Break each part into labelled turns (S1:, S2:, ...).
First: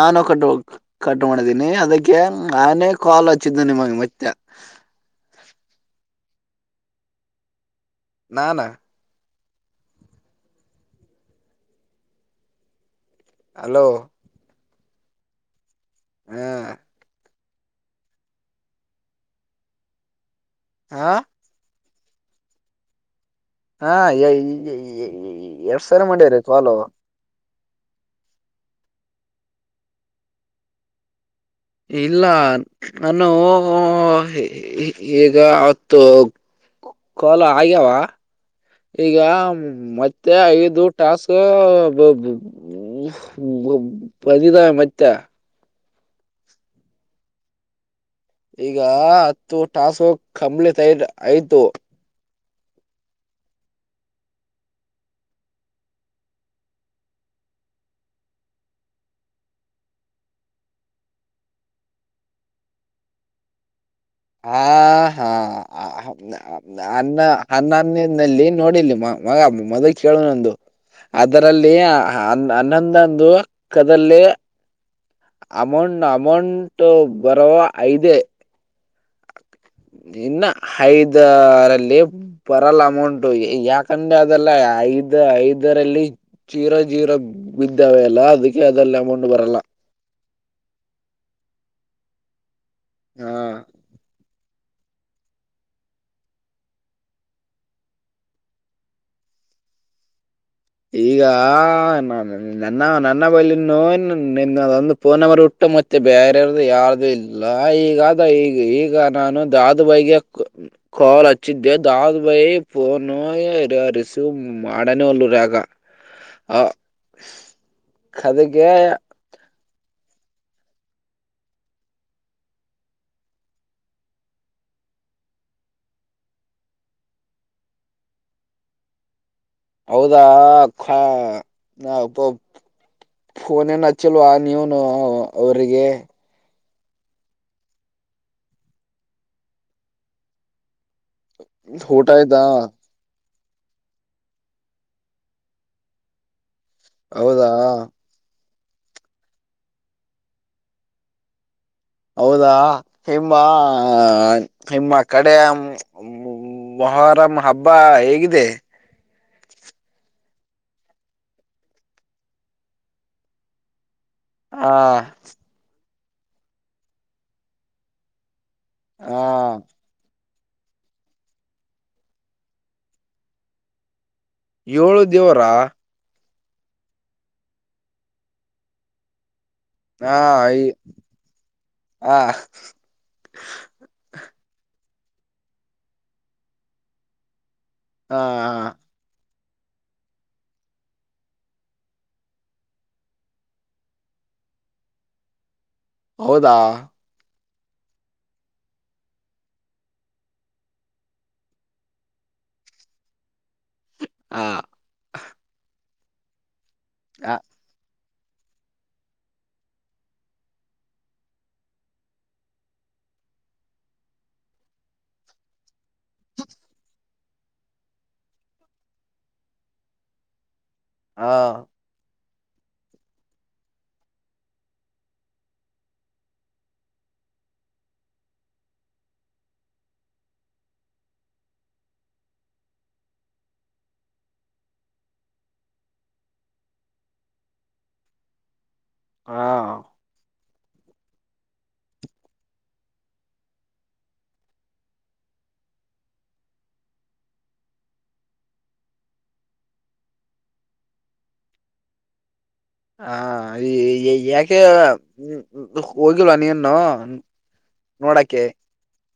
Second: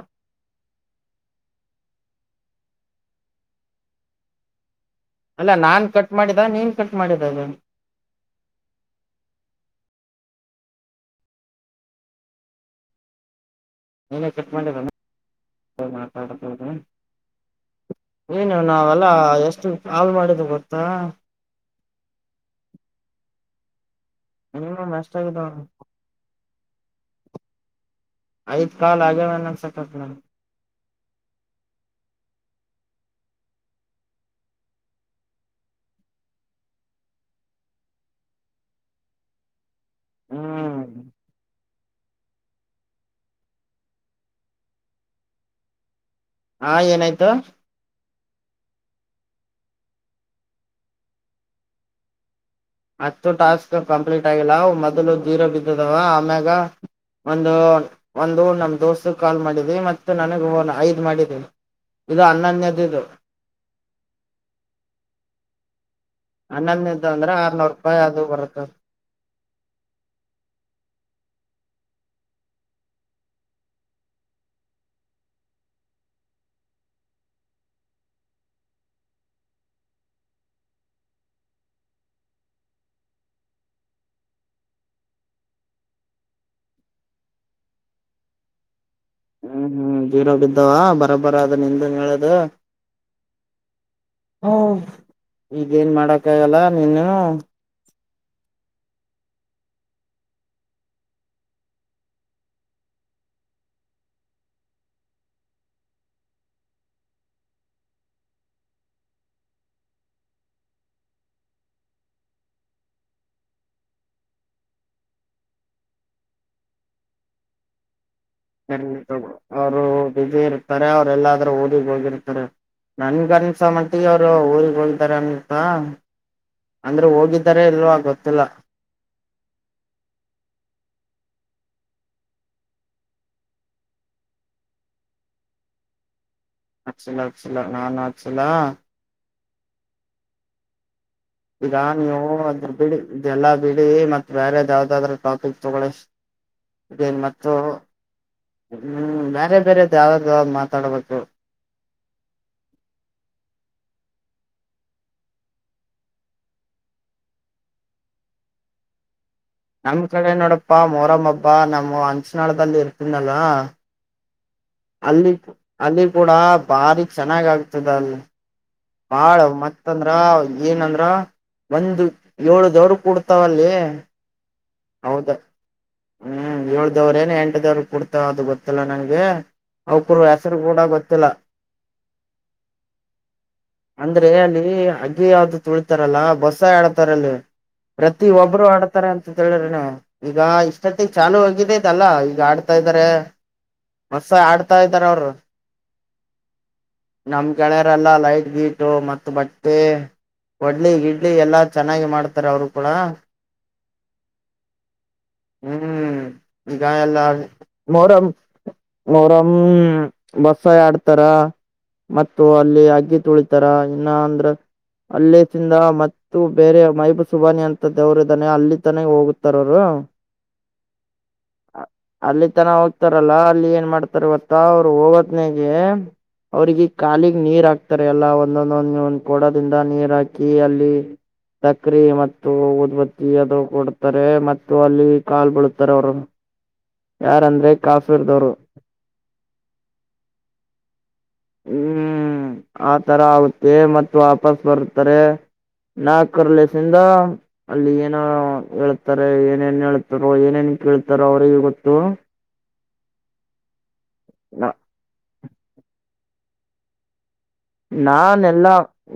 S1: ನಾನು cut cut ಮಾಡಿದ್ದೀನಿ ಅದಕ್ಕೆ ಆನೆೇ ಕಾಲು ಹಚ್ಚಿದ್ದು ನಿಮಗೆ ಮತ್ತೆ
S2: ಅಲ್ಲ ನಾನ್ ಕಟ್ ಮಾಡಿದ ನೀನ್ ಕಟ್ ಮಾಡಿದ ಅದು
S1: ನಾನ ಹಲೋ
S2: ಏನ ಕಟ್ ಮಾಡಿರನ
S1: ಹ
S2: ಮಾತಾಡ್ತದ ಏನು ನಾವೆಲ್ಲ ಎಷ್ಟು ಕಾಲ್ ಮಾಡಿದ ಗೊತ್ತ ಹಾ
S1: ಹಾ ಎ
S2: ಮಿನಿಮಮ್ ಎಷ್ಟಾಗಿದಾವ
S1: ಎಸ್ ಸರ ಮಾಡ್ಯಾರೀ ಕಾಲು
S2: ಐದ ಕಾಲ್ ಆಗನ್ನ ಅನ್ಸಕ
S1: ಇಲ್ಲ ನಾನು ವು ವು ಈಗ ಅವತ್ತು ಕಾಲ್ ಆಗ್ಯಾವ ಈಗ ಮತ್ತೆ
S2: ಹ್ಮ್
S1: ಐದು ಟಾಸ್ ಬ ಬ ಬಂದಿದಾವೆ ಮತ್ತೆ
S2: ಹಾ ಏನಾಯ್ತು.
S1: ಈಗ ಹತ್ತು ಟಾಸು ಕಂಬಳ ತೈದ ಆಯ್ತು.
S2: ಹತ್ತು ಟಾಸ್ಕ್ ಕಂಪ್ಲೀಟ್ ಆಗಿಲ್ಲ ಮೊದಲು ಜೀರೋ ಬಿದ್ದದವ ಆಮ್ಯಾಗ ಒಂದು ಒಂದು ನಮ್ಮ ದೋಸ್ತಗೆ ಕಾಲ್ ಮಾಡಿದೀವಿ ಮತ್ತು ನನಗೆ ಐದು ಮಾಡಿದೆ ಇದು ಹನ್ನನ್ಯದ ಇದು
S1: ಹಾ ಹಾ
S2: ಹನ್ನೊಂದನೇದು
S1: ಅನ್ನ
S2: ಅಂದ್ರೆ ಆರ್ನೂರ್ ರೂಪಾಯಿ ಅದು
S1: ಹನ್ನನ್ನಿನಲ್ಲಿ
S2: ಬರುತ್ತೆ
S1: ನೋಡಿಲಿ ಮ ಮಗ ಮೊದಲ ಕೇಳೋ ನೊಂದು ಅದರಲ್ಲಿ ಹನ್ನೊಂದೊಂದು ಕದಲ್ಲಿ ಅಮೌಂಟ್ ಅಮೌಂಟ್ ಬರುವ ಐದೇ ಇನ್ನ ಐದರಲ್ಲಿ ಬರಲ್ ಅಮೌಂಟು ಯಾಕಂದೆ ಅದೆಲ್ಲ ಐದ ಐದರಲ್ಲಿ ಚೀರಾ ಜೀರ ಬಿದ್ದಾವೆ ಅಲ್ಲ ಅದಕ್ಕೆ ಅದಲ್ಲಿ ಅಮೌಂಟ್ ಬರಲ್ಲ.
S2: ಹ್ಮ್ ಹ್ಮ್ ಜೀರೊ ಬಿದ್ದಾವ ಬರಬರ ಅದ ನಿಂದ್ ಹೇಳದು
S1: ಹಾ
S2: ಹ ಈಗೇನ್ ಮಾಡಕ ಆಗಲ್ಲ ನೀನು
S1: ಈಗ ನ ನನ್ನ ನನ್ನ ಬೈಲನ್ನು ನಿನ್ನದೊಂದು ಪೋನವರು ಹುಟ್ಟು ಮ ಮತ್ತೆ ಬೇರಾರ್ದು ಯಾರ್ದು ಇಲ್ಲ ಈಗಾದ ಈಗ ಈಗ ನಾನು ದಾದ ಬೈಗೆ ಕಾಲ್ ಹಚ್ಚಿದ್ದೆ ದಾದ ಬೈ ಫೋನು ರಿಸೀವ್ ಮಾಡನ ಒಲ್ ರ ಆ
S2: ಸರಿ ಅವರು ಬಸಿ ಇರ್ತಾರೆ ಅವ್ರ ಎಲ್ಲಾದ್ರೂ ಓದಿಗೆ ಹೋಗಿರ್ತಾರೆ ನನ್ಗನ್ಸ ಮತಿಗ ಅವರು ಊಗ್ ಹೋಗತಾರ ಅನಪ್ಪಾ ಅಂದ್ರೆ ಹೋಗಿದ್ದಿದ್ದಾರೆ ಇಲ್ವಾ ಗೊತ್ತಿಲ್ಲ
S1: ಹೌದಾ ನ ಫೋನ್ ಏನ್ ಹಚ್ಚಲ್ವಾ ನೀವನು ಅವ್ರಿಗೆ
S2: ಹಕ್ಷಲಕ್ಷಲ ನಾನಾ ಆಕ್ಷಲಾ ಈಗ
S1: ಊಟ
S2: ನೀವು
S1: ಆಯ್ತಾ
S2: ಅದ್ರ ಬಿಡಿ ಎಲ್ಲಾ ಬಿಡಿ ಮತ್ತ ಬೇರೆದ ಯಾವ್ದಾದ್ರ ಟಾಪಿಕ್ ತಗೊಳಿ ಇ ಮ
S1: ಹೌದಾ
S2: ಹ್ಮ್ ಬೇರೆ ಬೇರೆದ್ ಯಾವ್ದು ಮಾತಾಡ್ಬೇಕು
S1: ಹೌದಾ ನಿಮ್ಮ ನಿಮ್ಮ ಕಡ ಮೊಹಾರಂ ಹಬ್ಬ ಹೇಗಿದೆ
S2: ನಮ ಕಡೆ ನೋಡಪ್ಪಾ ಮೋರಮ್ಮಬ್ಬಾ ನಮ್ಮ ಅಂಚನಾಳದಲ್ಲಿ ಇರ್ತನಲ್ವ
S1: ಹಾ
S2: ಅಲ್ಲಿ ಕೂಡ ಬಾರಿ ಚೆನ್ನಾಗ್ ಆಗ್ತದ ಅಲ್ಲಿ
S1: ಹ
S2: ಬಾಳ ಮತ್ತಂದ್ರ ಏನಂದ್ರ ಒಂದು ಏಳ ದವರು ಕುಡ್ತಾವಲ್ಲಿ
S1: ಏಳು ದೇವರ
S2: ಹ್ಮ್ ಏಳ್ದವ್ರ ಏನ್ ಎಂಟದವ್ರ ಕೊಡ್ತಾವ ಅದು ಗೊತ್ತಲ್ಲಾ ನಂಗೆ
S1: ಹ
S2: ಅವಕರು ಹೆಸರು ಕೂಡ ಗೊತ್ತಿಲ್ಲ
S1: ಹ
S2: ಅಂದ್ರೆ ಅಲ್ಲಿ ಯಾವ್ದ ತುಳಿತಾರಲ್ಲಾ ಬಸ್ಸ ಆಡತಾರಲ್ಲಿ
S1: ಹ
S2: ಪ್ರತಿ ಒಬ್ರು ಆಡತಾರ ಅಂತ ಅಂತ ಹೇಳ್ರಿ ನ ಈಗ ಇಷ್ಟೊತ್ತಿಗೆ ಚಾಲುೂ ಆಗಿದ್ದ ಇದಲ್ಲ ಈಗ ಆಡ್ತಾ ಇದ್ದಾರೆ ಹೊಸ ಆಡ್ತಾ ಇದ್ದಾರ ಅವರು
S1: ಹೌದಾ
S2: ನಮ್ ಕೆಳೆಯರೆಲ್ಲ ಲೈಟ್ ಗೀಟ ಮತ್ತು ಬಟ್ಟೆ ವಡ್ಲಿ ಇಡ್ಲಿ ಎಲ್ಲಾ ಚೆನ್ನಾಗಿ ಮಾಡ್ತಾರೆ ಅವರು ಕೂಡ
S1: ಆ
S2: ಹ್ಮ್ ಗಾಯ ಎಲ್ಲ ಮೊರ ಅವರಮ್ಮ ಬಸ ಆಡ್ತಾರ ಮತ್ತು ಅಲ್ಲಿ ಅಗ್ಗಿ ತುಳಿತಾರ ಇನ್ನ ಅಂದ್ರ ಅಲ್ಲ ತಿಂದ ಮತ್ತು ಬೇರೆ ಮಹಬುಸುಬಾನಿ ಅಂತ ದೇವರು ಇದಿದ್ದಾನೆ ಅಲ್ಲಿ ತಾನೇ ಹೋಗ ಹತಾರೋರು
S1: ಹಾ
S2: ಅಲ್ಲಿ ತನ ಹೋಗ್ತಾರಲ್ಲಾ ಅಲ್ಲಿ ಏನ್ ಮಾಡ್ತಾರವತ್ತ ಅವರು ಹೋಗೋದನಗೆ ಅವ್ರಿಗೆ ಖಾಲಿಗ್ ನೀರ್ ಹಾಕ್ತಾರೆ ಎಲ್ಲ ಒಂದೊಂದೊಂದ್ ಒಂದ ಕೋಡದಿಂದ ನೀರ್ ಹಾಕಿ ಅಲ್ಲಿ ಸಕ್ರೆ ಮತ್ತು ಉದ್ಬತ್ತಿ ಅದು ಕೊಡ ಮತ್ತು ಅಲ್ಲಿ ಕಾಲ್ ಬೀಳುತ್ತಾರೆ ಅವರು ಯಾರಂದ್ರೆ ಕಾಶ್ಮೀರದವರು
S1: ಹಾ
S2: ಹ್ಮ್ ಆಥರ ಆಗುತ್ತೆ ಮತ್ತು ವಾಪಸ್ ಬರುತ್ತಾರೆ ನಾಲ್ಕರ್ ಲೇಸಿಂದ ಅಲ್ಲಿ ಏನ ಹೇಳ್ತಾರೆ ಏನೇನ್ ಹೇಳ್ತಾರ ಏನೇನ್ ಕೇಳ್ತಾರ ಅವ್ರಗ ಗೊತ್ತು
S1: ಹಾ ಈ ಯಾಕೆ ಹೋಗಿಲ್ಲ ನೀನ್ನು
S2: ನಾನ ಎಲ್ಲಾ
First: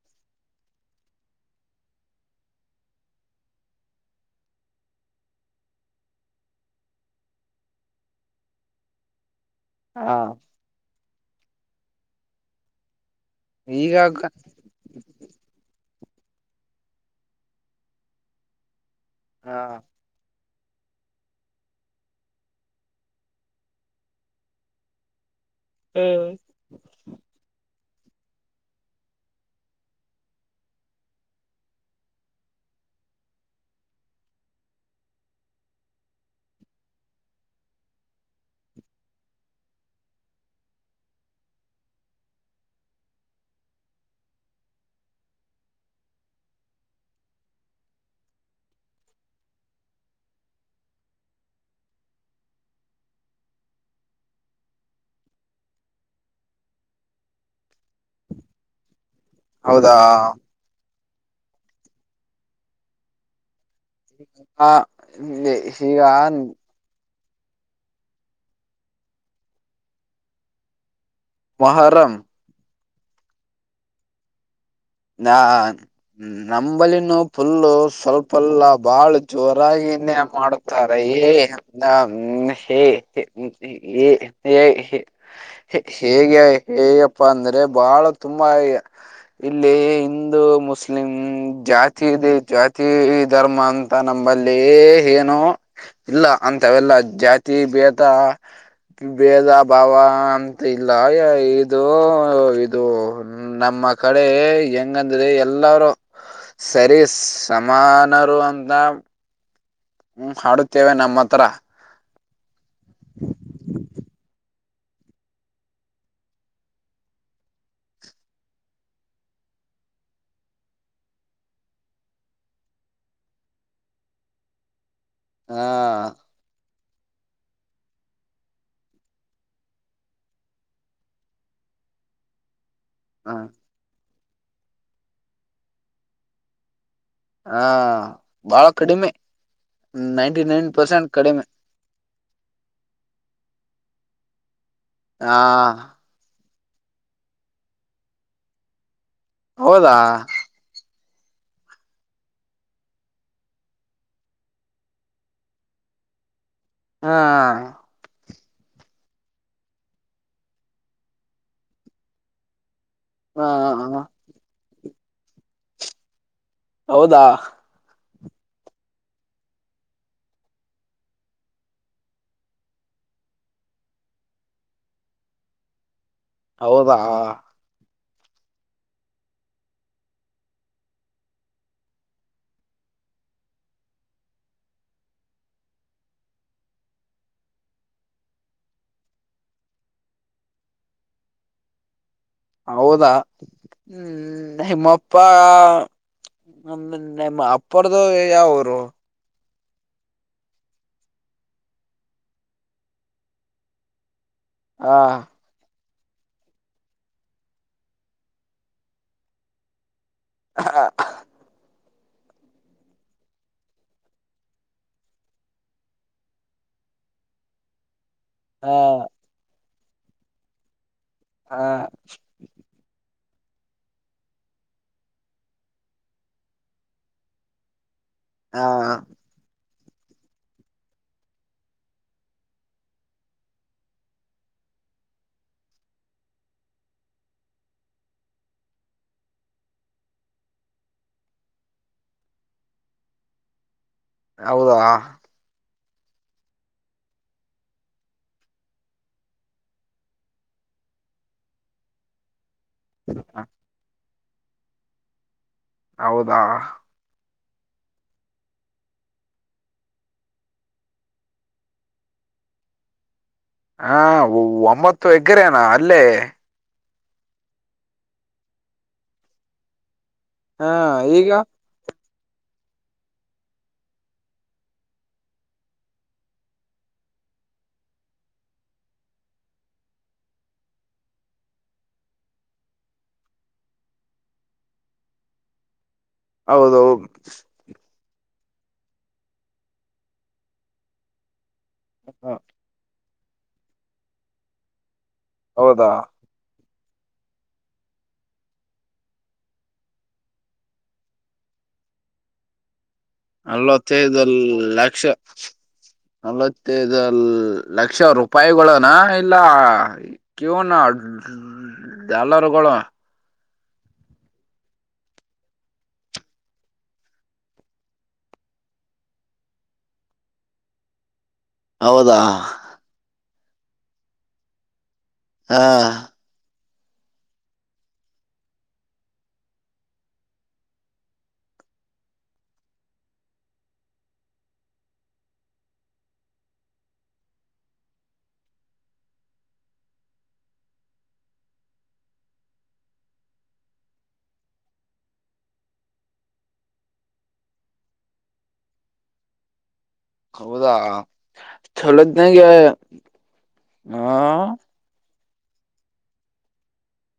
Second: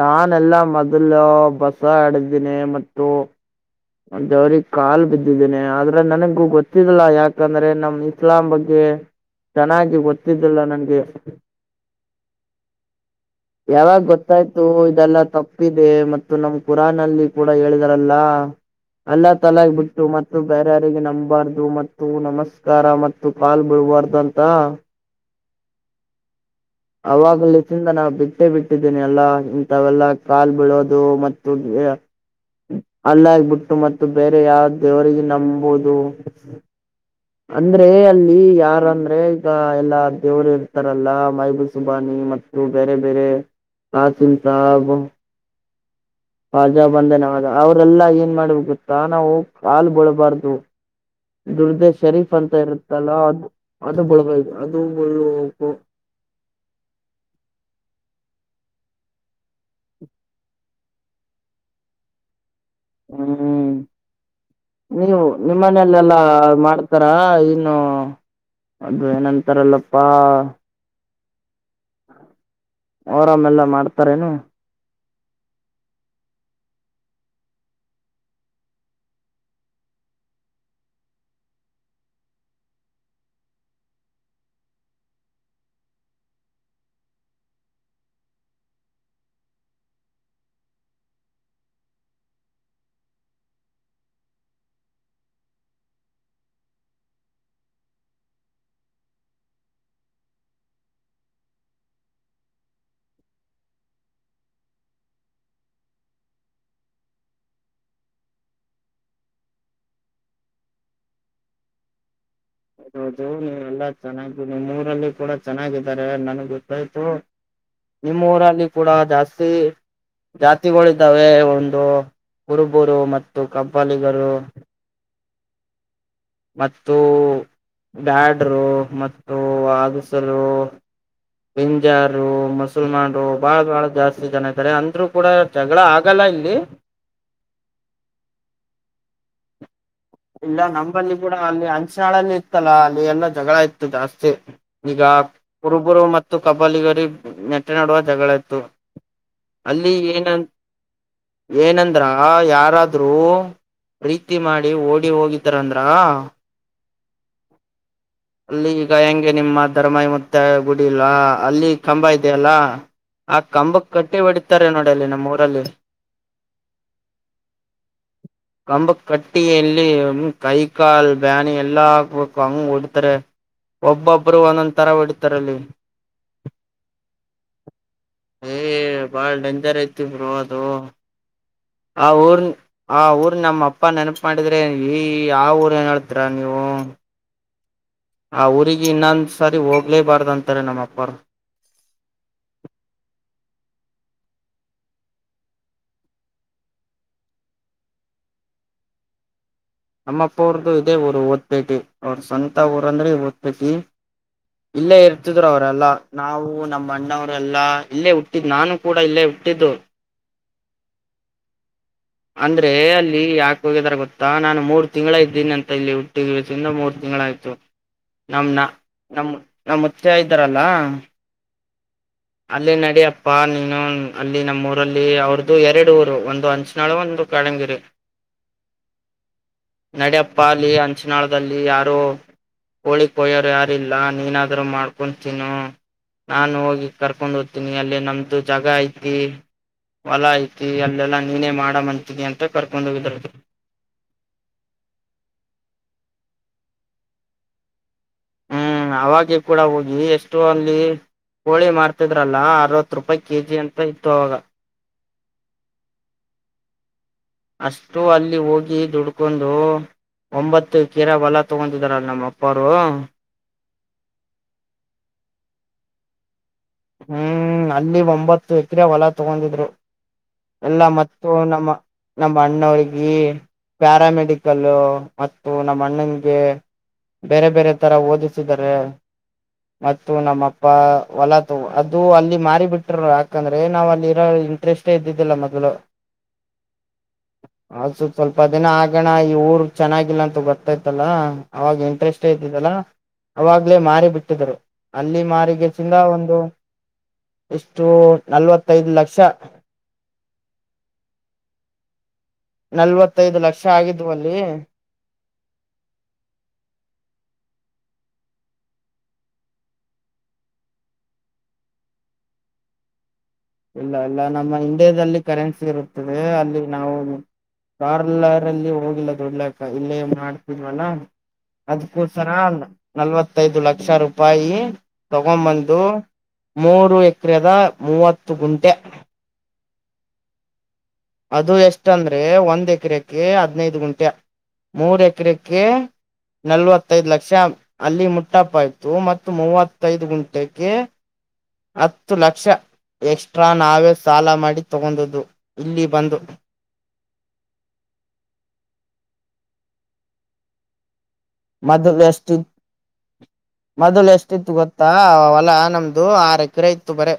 S2: ನಾನೆಲ್ಲ ಮೊದಲು ಬಸ ಆಡ್ದನಿ ಮತ್ತು ಜವ್ರಿಗೆ ಕಾಲು ಬಿದ್ದಿದ್ದೇನೆ ಆದ್ರ ನನಗೂ ಗೊತ್ತಿದಿಲ್ಲಾ ಯಾಕಂದ್ರೆ ನಮ್ ಇಸ್ಲಾಂ ಬಗ್ಗೆ ಚೆನ್ನಾಗಿ
S1: ಹ
S2: ಗೊತ್ತಿದ್ದಿಲ್ಲ ನಂಗೆ
S1: ಈಗ
S2: ಯಾವಾಗ ಗೊತ್ತಾಯ್ತು ಇದೆಲ್ಲಾ ತಪ್ಪಿದ ಮತ್ತು ನಮ್ ಕುರಾನ್ಲ್ ಕೂಡ ಹೇಳಿದಾರಲ್ಲ ಅಲ್ಲಾ
S1: ಹ
S2: ತಲ ಬಿಟ್ಟು ಮತ್ತೆ ಬೇರಾರಿಗೆ ನಂಬಾರ್ದು ಮತ್ತು ನಮಸ್ಕಾರ ಮತ್ತು ಕಾಲ್ ಬಿಡಬಾರ್ದು ಅಂತ
S1: [unintelligible]
S2: [unintelligible] ಬಿಟ್ಟೇ ಬಿಟ್ಟಿದ್ದೀನಿ ಎಲ್ಲಾ ಇಂಥವೆೆಲ್ಲಾ ಕಾಲ್ ಬೀಳೋದು ಮತ್ತು [unintelligible] ಅಲ್ಲಾಗ್ಬಿಟ್ಟು ಮತ್ತು ಬೇರೆ [unintelligible] ದೇವರಿಗೆ ನಂಬುವುದು. ಅಂದ್ರೆ ಅಲ್ಲಿ ಯಾರಂದ್ರೆ ಈಗ ಎಲ್ಲಾ ದೇವರು ಇರ್ತಾರಲ್ಲಾ [unintelligible] ಮತ್ತು ಬೇರೆ ಬೇರೆ [unintelligible] ಸಾಹಬ್ [unintelligible] ಬಂದನವಾಗ ಅವ್ರಲ್ಲಾ ಏನ್ ಮಾಡ್ಬೇಕ ಗೊತ್ತಾ ನಾವು ಕಾಲು [unintelligible] [unintelligible] ಶರೀಫ್ ಅಂತ ಇರುತ್ತಲ್ಲ ಅದು ಅದುಳ್ಬ ಅದು [unintelligible]
S1: ಹೌದಾ
S2: ಹ್ಮ್
S1: ಹ
S2: ನೀವು
S1: ಈಗ
S2: ನಿಮ್ಮನೇಲೆಲ್ಲಾ ಮಾಡ್ತಾರ್ [unintelligible] ಇನು ಅದು ಏನಂತಾರಲ್ಲಪ್ಪಾ
S1: ಮೊಹರಂ
S2: ಮೊಹರಂ ಎಲ್ಲ ಮಾಡ್ತಾರೇನು.
S1: ನ [unintelligible] ನಂಬಲಿನೂ ಫುಲ್ಲು ಸ್ವಲ್ಪಲ್ಲ ಬಾಳ ಜೋರಾಗಿ [unintelligible] ಮಾಡುತ್ತಾರೆ [unintelligible] [unintelligible] ಹೇಗೆ ಹೇಗಪ್ಪಾ ಅಂದ್ರೆ ಬಾಳ ತುಂಬಾ [unintelligible] ಇಲ್ಲಿ ಹಿಂದೂ ಮುಸ್ಲಿಂ ಜಾತಿ ಇದೆ ಜಾತಿ ಧರ್ಮ ಅಂತ ನಮ್ಮಲ್ಲಿ. [unintelligible] ಏನು ಇಲ್ಲ ಅಂತವೆಲ್ಲ ಜಾತಿ ಭೇದ ಭೇದ ಭಾವ ಅಂತ ಇಲ್ಲ [unintelligible] ಇದು ಇದು ನಮ್ಮ [unintelligible] [unintelligible] ಹೆಂಗಂದ್ರೆ ಎಲ್ಲಾರೂ ಸರಿ ಸಮಾನರು ಅಂತ. ಹ್ಮ್ ಹಾಡುತ್ತೇವೆ ನಮ್ಮ ಹತ್ರ.
S2: [unintelligible] ನಿಮ್ಮರಲ್ಲಿ ಕೂಡ ಚೆನ್ನಾಗಿದ್ದಾರೆ ನನ್ಗ್ ಗೊತ್ತಾಯ್ತು. ನಿಮ್ಮ ಊರಲ್ಲಿ ಕೂಡ ಜಾಸ್ತಿ ಜಾತಿಗಳಿದ್ದಾವೆ ಒಂದು ಕುರುಬೂರು ಮತ್ತು ಕಬ್ಬಲಿಗರು
S1: ಹಾ.
S2: ಮತ್ತು ಬ್ಯಾಡರು ಮತ್ತು [unintelligible] [unintelligible] ಮುಸಲ್ಮಾನ್ರು
S1: ಹ
S2: [unintelligible] ಬಾಳ ಜಾಸ್ತಿ ಜನ ಇದಾರೆ ಅಂದ್ರು ಕೂಡ ಜಗಳ ಆಗಲ್ಲ ಇಲ್ಲಿ
S1: ಹಾ ಬಾಳ ಕಡಿಮೆ ನೈಂಟಿ
S2: ಇಲ್ಲ
S1: ನೈನ್ ಪರ್ಸೆಂಟ್
S2: ನಂಬಲ್ಲಿ ಕೂಡ
S1: ಕಡಿಮೆ.
S2: [unintelligible] ಇತ್ತಲ್ಲ ಅಲ್ಲಿ ಎಲ್ಲ ಜಗಳ ಇತ್ತು ಜಾಸ್ತಿ ಈಗ
S1: ಹಾ
S2: ಕುರುಬುರು ಮತ್ತು [unintelligible] ನೆಟ್ಟ ನಡುವ ಜಗಳ ಇತ್ತು
S1: ಹೌದಾ
S2: ಅಲ್ಲಿ [unintelligible] ಏನಂದ್ರ ಯಾರಾದ್ರೂ ಪ್ರೀತಿ ಮಾಡಿ ಓಡಿ [unintelligible] ಹೋಗಿದ್ದಾರಂದ್ರ.
S1: [unintelligible]
S2: ಅಲ್ಲಿ ಈಗ ಹೆಂಗೆ ನಿಮ್ಮ ಧರ್ಮಾಯಿ [unintelligible] ಮತ್ತೆ ಗುಡಿಲ್ಲ ಅಲ್ಲಿ ಕಂಬ ಇದೆಯಲ್ಲ. ಆ
S1: ಹಾ
S2: ಕಂಬಕ್ ಕಟ್ಟಿ ಹೊಡತಾರೆ ನೋಡ ಅಲ್ಲಿ ನಮ್ಮ್ ಊರಲ್ಲಿ.
S1: ಹೌದಾ
S2: ಕಂಬಕಟ್ಟಿ ಎಲ್ಲಿ [unintelligible] ಕೈ ಕಾಲ್ ಬ್ಯಾನಿ ಎಲ್ಲಾ ಆಗಬೇಕು ಹಂಗ್ ಒಡ್ [unintelligible] ಒಬ್ಬೊಬ್ಬರು ಒಂದೊಂದ ತರ ಹೊಡತಾರಲ್ಲಿ.
S1: ಹೌದಾ
S2: ಏ ಬಾಳ್ ಡಂಜರ್ ಐತಿ ಬ್ರೋ ಅದು. ಆ ಊರ್ನ್ ಆ ಊರ್ ನಮ್ಮ ಅಪ್ಪ ನೆನಪು ಮಾಡಿದ್ರೆ ಈ ಆ ಊರ್ ಏನ್ ಹೇಳ್ತರ ನೀವು [unintelligible] ಆ ಊರಿಗಿ ಇನ್ನೊಂದ ಸಾರಿ ಹೋಗ್ಲೇಬಾರ್ದ ಅಂತಾರೆ ನಮ್ಮ ಅಪ್ಪರು.
S1: ಹೌದಾ [unintelligible] ಮಪ್ಪ [unintelligible] ಅಪ್ಪರ್ಧು ಯಾವೂರು
S2: ನಮ್ಮಪ್ಪ ಅವರದ್ದು ಇದೇ ಊರು [unintelligible] ಅವ್ರ ಸ್ವಂತ ಊರಂದ್ರೆ. [unintelligible]
S1: ಹ
S2: ಇಲ್ಲೆ ಇರ್ತಿದ್ರು ಅವರೆಲ್ಲ. ನಾವು ನಮ್ಮ ಅಣ್ಣವರೆಲ್ಲಾ ಇಲ್ಲೇ ಹುಟ್ಟಿದ್ ನಾನು ಕೂಡ ಇಲ್ಲೇ ಹುಟ್ಟಿದ್ದು
S1: ಅಹಾ ಅ ಅಹ್
S2: ಅಂದ್ರೆ ಅಲ್ಲಿ ಯಾಕ ಹೋಗಿದಾರ ಗೊತ್ತಾ ನಾನು ಮೂರ್ ತಿಂಗಳ ಇದ್ದೀನಿ ಅಂತ ಇಲ್ಲಿ ಹುಟ್ಟಿದಿವಸಿಂದ ಮೂರ್ ತಿ ನಳಾಯ್ತು ನಮ ನ
S1: ಹ
S2: ನಮ್ ನಮ್ಮ ಮುತ್ಯಾ ಇದ್ದರಲ್ಲ
S1: ಹ
S2: ಅಲ್ಲೇ ನಡಿಯಪ್ಪ್ ಪ್ಪಾ ನೀನು ಅಲ್ಲಿ ನಮ್ಮ ಊರಲ್ಲಿ ಅವ್ರದು ಎರಡು ಊರು ಒಂದು ಅಂಚನಾಳು ಒಂದು ಕಳಂಗಿರಿ
S1: [unintelligible]
S2: ನಡೆಪ್ಪ ಅಲ್ಲಿ ಅಂಚಿನಾಳದಲ್ಲಿ ಯಾರೋ ಕೋಳಿ ಕೊಯ್ಯೋರು ಯಾರಿಲ್ಲ ನೀನಾದ್ರೂ ಮಾಡ್ಕೊಂತಿನು ನಾನು ಹೋಗಿ ಕರ್ಕೊಂಡ್ ಹೋಗ್ತೀನಿ ಅಲ್ಲಿ ನಮ್ದು ಜಗ ಐತಿ ಹೊಲ ಐತಿ ಅಲ್ಲೆಲ್ಲಾ ನೀನೇ ಮಾಡ ಮಂತಿನಿ ಅಂತ ಕರ್ಕೊಂಡ ಹೋಗಿದ್ರ
S1: ಹೌದಾ
S2: ಹ್ಮ್ ಅವಾಗೆ ಕೂಡ ಹೋಗಿ ಎಷ್ಟು ಅಲ್ಲಿ ಕೋಳಿ ಮಾರ್ತಿದ್ರಲ್ಲ ರವತ್ತು ರೂಪಾಯಿ ಕೆ ಜಿ ಅಂತ ಇತ್ತು ಅವಾಗ
S1: ಔದಾ
S2: ಅಷ್ಟು ಅಲ್ಲಿ ಹೋಗಿ ದುಡ್ಕೊಂಡು ಒಂಬತ್ತು ಕೀರಾ ಒಲ ತಗೊಂದಿದಾರಲ್ಲ ನಮ್ಮ ಅಪ್ಪರು
S1: ಹಾ ಒ-ಒಂಬತ್ತು ಎಕರೇನಾ ಅಲ್ಲೇ
S2: ಹ್ಮೂ ಅಲ್ಲಿ ಒಂಬತ್ತು ಎಕರೆ ಹೊಲ ತಗೊಂದಿದ್ರು
S1: ಹಾ
S2: ಎಲ್ಲಾ ಮತ್ತು
S1: ಈಗ
S2: ನಮ ನಮ್ಮ ಅಣ್ಣವ್ರಿಗಿ ಪ್ಯಾರಾಮೆಡಿಕಲ್ ಮತ್ತು ನಮ್ಮ ಅಣ್ಣಂಗೆ ಬೇರೆ ಬೇರೆ ತರ ಓದಿಸಿದರೆ ಮತ್ತು ನಮ್ಮಪ್ಪ ಹೊಲ ಅದು ಅಲ್ಲಿ ಮಾರಿ ಬಿಟ್ರ ಯಾಕಂದ್ರೆ ನಾವ್ ಅಲ್ಲಿ ಇರ ಇಂಟ್ರೆಸ್ಟೇ ಇದ್ದಿದ್ದಿಲ್ಲಾ ಮೊದಲು
S1: ಔದೌದ
S2: ಅದ್ ಸ್ವಲ್ಪ ಸ್ವಲ್ಪ ದಿನ ಆಗಣ ಈ ಊರ್ ಚೆನ್ನಾಗಿಲ್ಲ ಅಂತ ಗೊತ್ತೈತಲ್ಲ ಅವಾಗ ಇಂಟ್ರೆಸ್ಟೆ ಇದ್ದಿದಿಲ್ಲ ಅವಾಗ್ಲೆ ಮಾರಿ ಬಿಟ್ಟಿದ್ದರು ಅಲ್ಲಿ
S1: ಹೌದಾ
S2: ಮಾರಿಗೆಸಿಂದ ಒಂದು ಇಷ್ಟು ನಲ್ವತ್ತೈದ ಲಕ್ಷ ನಲ್ವತ್ತ್
S1: ನಲ್ವತ್ತೈದ ಲ-ಲಕ್ಷ ನಲ್ವತ್ತೈದಲ್ ಲಕ್ಷ ರೂಪಾಯಿಗಳನಾ ಇಲ್ಲ [unintelligible] ದೆಲ್ಲರಗೋಳಾ [unintelligible]
S2: ಇಲ್ಲ ಇಲ್ಲ ನಮ್ಮ ಇಂಡಿಯಾದಲ್ಲಿ ಕರೆನ್ಸಿ ಇರುತ್ತದೆ ಅಲ್ಲಿ ನಾವು ಕಾರ್ಲರಲ್ಲಿ ಹೋಗಿಲ್ಲ ದುಡಿಲಕ್ಕ ಇಲ್ಲೇ ಮಾಡ್ತಿದ್ವಲ್ಲ
S1: ಹೌದಾ
S2: ಅದ್ಕೋಸರ ನ-ನಲ್ವತ್ತೈದು ಲಕ್ಷ ರೂಪಾಯಿ
S1: ಹಾ
S2: ತಗೊಂಬಂದು ಮೂರು ಎಕರೆದ ಮೂವತ್ತು ಗುಂಟೆ ಅದು ಎಷ್ಟಂದ್ರೆ ಒಂದ್ ಎಕರೆಕ್ಕೆ ಹದ್ನೈದ ಗುಂಟ್ಯ ಮೂರ ಎಕರೆಕ್ಕೆ ನಲವತ್ತೈದ ಲಕ್ಷ ಅಲ್ಲಿ ಮುಟ್ಟಪ್ಪಾಯ್ತು ಮತ್ತು ಮೂವತ್ತೈದು ಗುಂಟೆಕೆ ಹತ್ತು ಲಕ್ಷ ಎಕ್ಸ್ಟ್ರಾ ನಾವೇ ಸಾಲ ಮಾಡಿ ತಗೊಂಡುದು ಇಲ್ಲಿ ಬಂದು
S1: ಹೌದಾ
S2: ಮೊದಲು ಎಷ್ಟಿತ್ತು
S1: ಚಲೋತ್ನಾಗೆ
S2: ಮೊದ್ಲು
S1: ಹಾ
S2: ಎಷ್ಟಿತ್ತು ಗೊತ್ತಾ ಅಲ್ಲಾ ನಮ್ದು ಆರ ಎಕರೆ ಇತ್ತು ಬರ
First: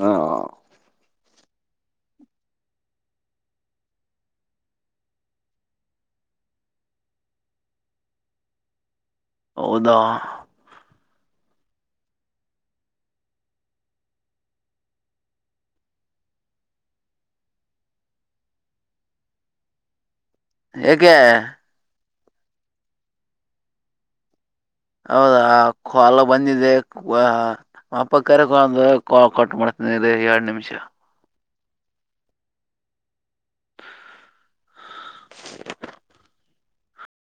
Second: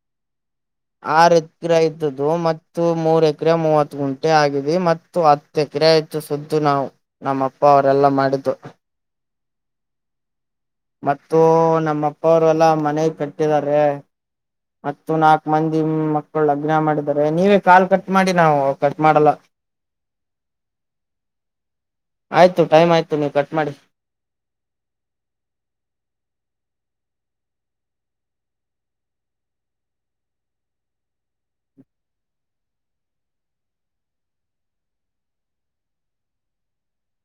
S1: ಹಾ
S2: ಆರ ಎಕರೆ ಇದ್ದ್ದು ಮ ಮೂರ್ ಎಕರೆ ಮೂವತ್ತು ಗುಂಟೆ ಆಗಿದೆ ಮತ್ತು ಹತ್ತು ಎಕರೆ ಹೆಚ್ಚು ಸುದ್ದು ನಾವು ನಮ್ಮ ಅಪ್ಪ ಅವರೆಲ್ಲಾ ಮಾಡಿದ್ದು
S1: ಹೌದ
S2: ಮತ್ತು ನಮ್ಮ ಅಪ್ಪ ಅವರುಲ್ಲಾ ಮನೆ ಕಟ್ಟಿದಿದ್ದಾರೆ ಮತ್ತು ನಾಕ್ು [unintelligible] ಮಂದಿ ಮಕ್ಕಳು ಅಗ್ನ ಮಾಡಿದಿದ್ದಾರೆ ನೀವೇ ಕಾಲ್ ಕಟ್ ಮಾಡಿ ನಾವು ಕಟ್ ಮಾಡಲ್ಲ [unintelligible]
S1: ಯಾಕೆ
S2: ಆಯ್ತು ಟೈಮ್ ಆಯ್ತು ನೀವು ಕಟ್ ಮಾಡಿ
S1: ಹೌದಾ ಕಲ ಬಂದಿದೆೆ ಅಪ್ಪ ಕರೆಂದು ಕಾಲ್ ಕೊಟ್ ಮಾಡ ನರೆ ಎರಡು ನಿಮಿಷ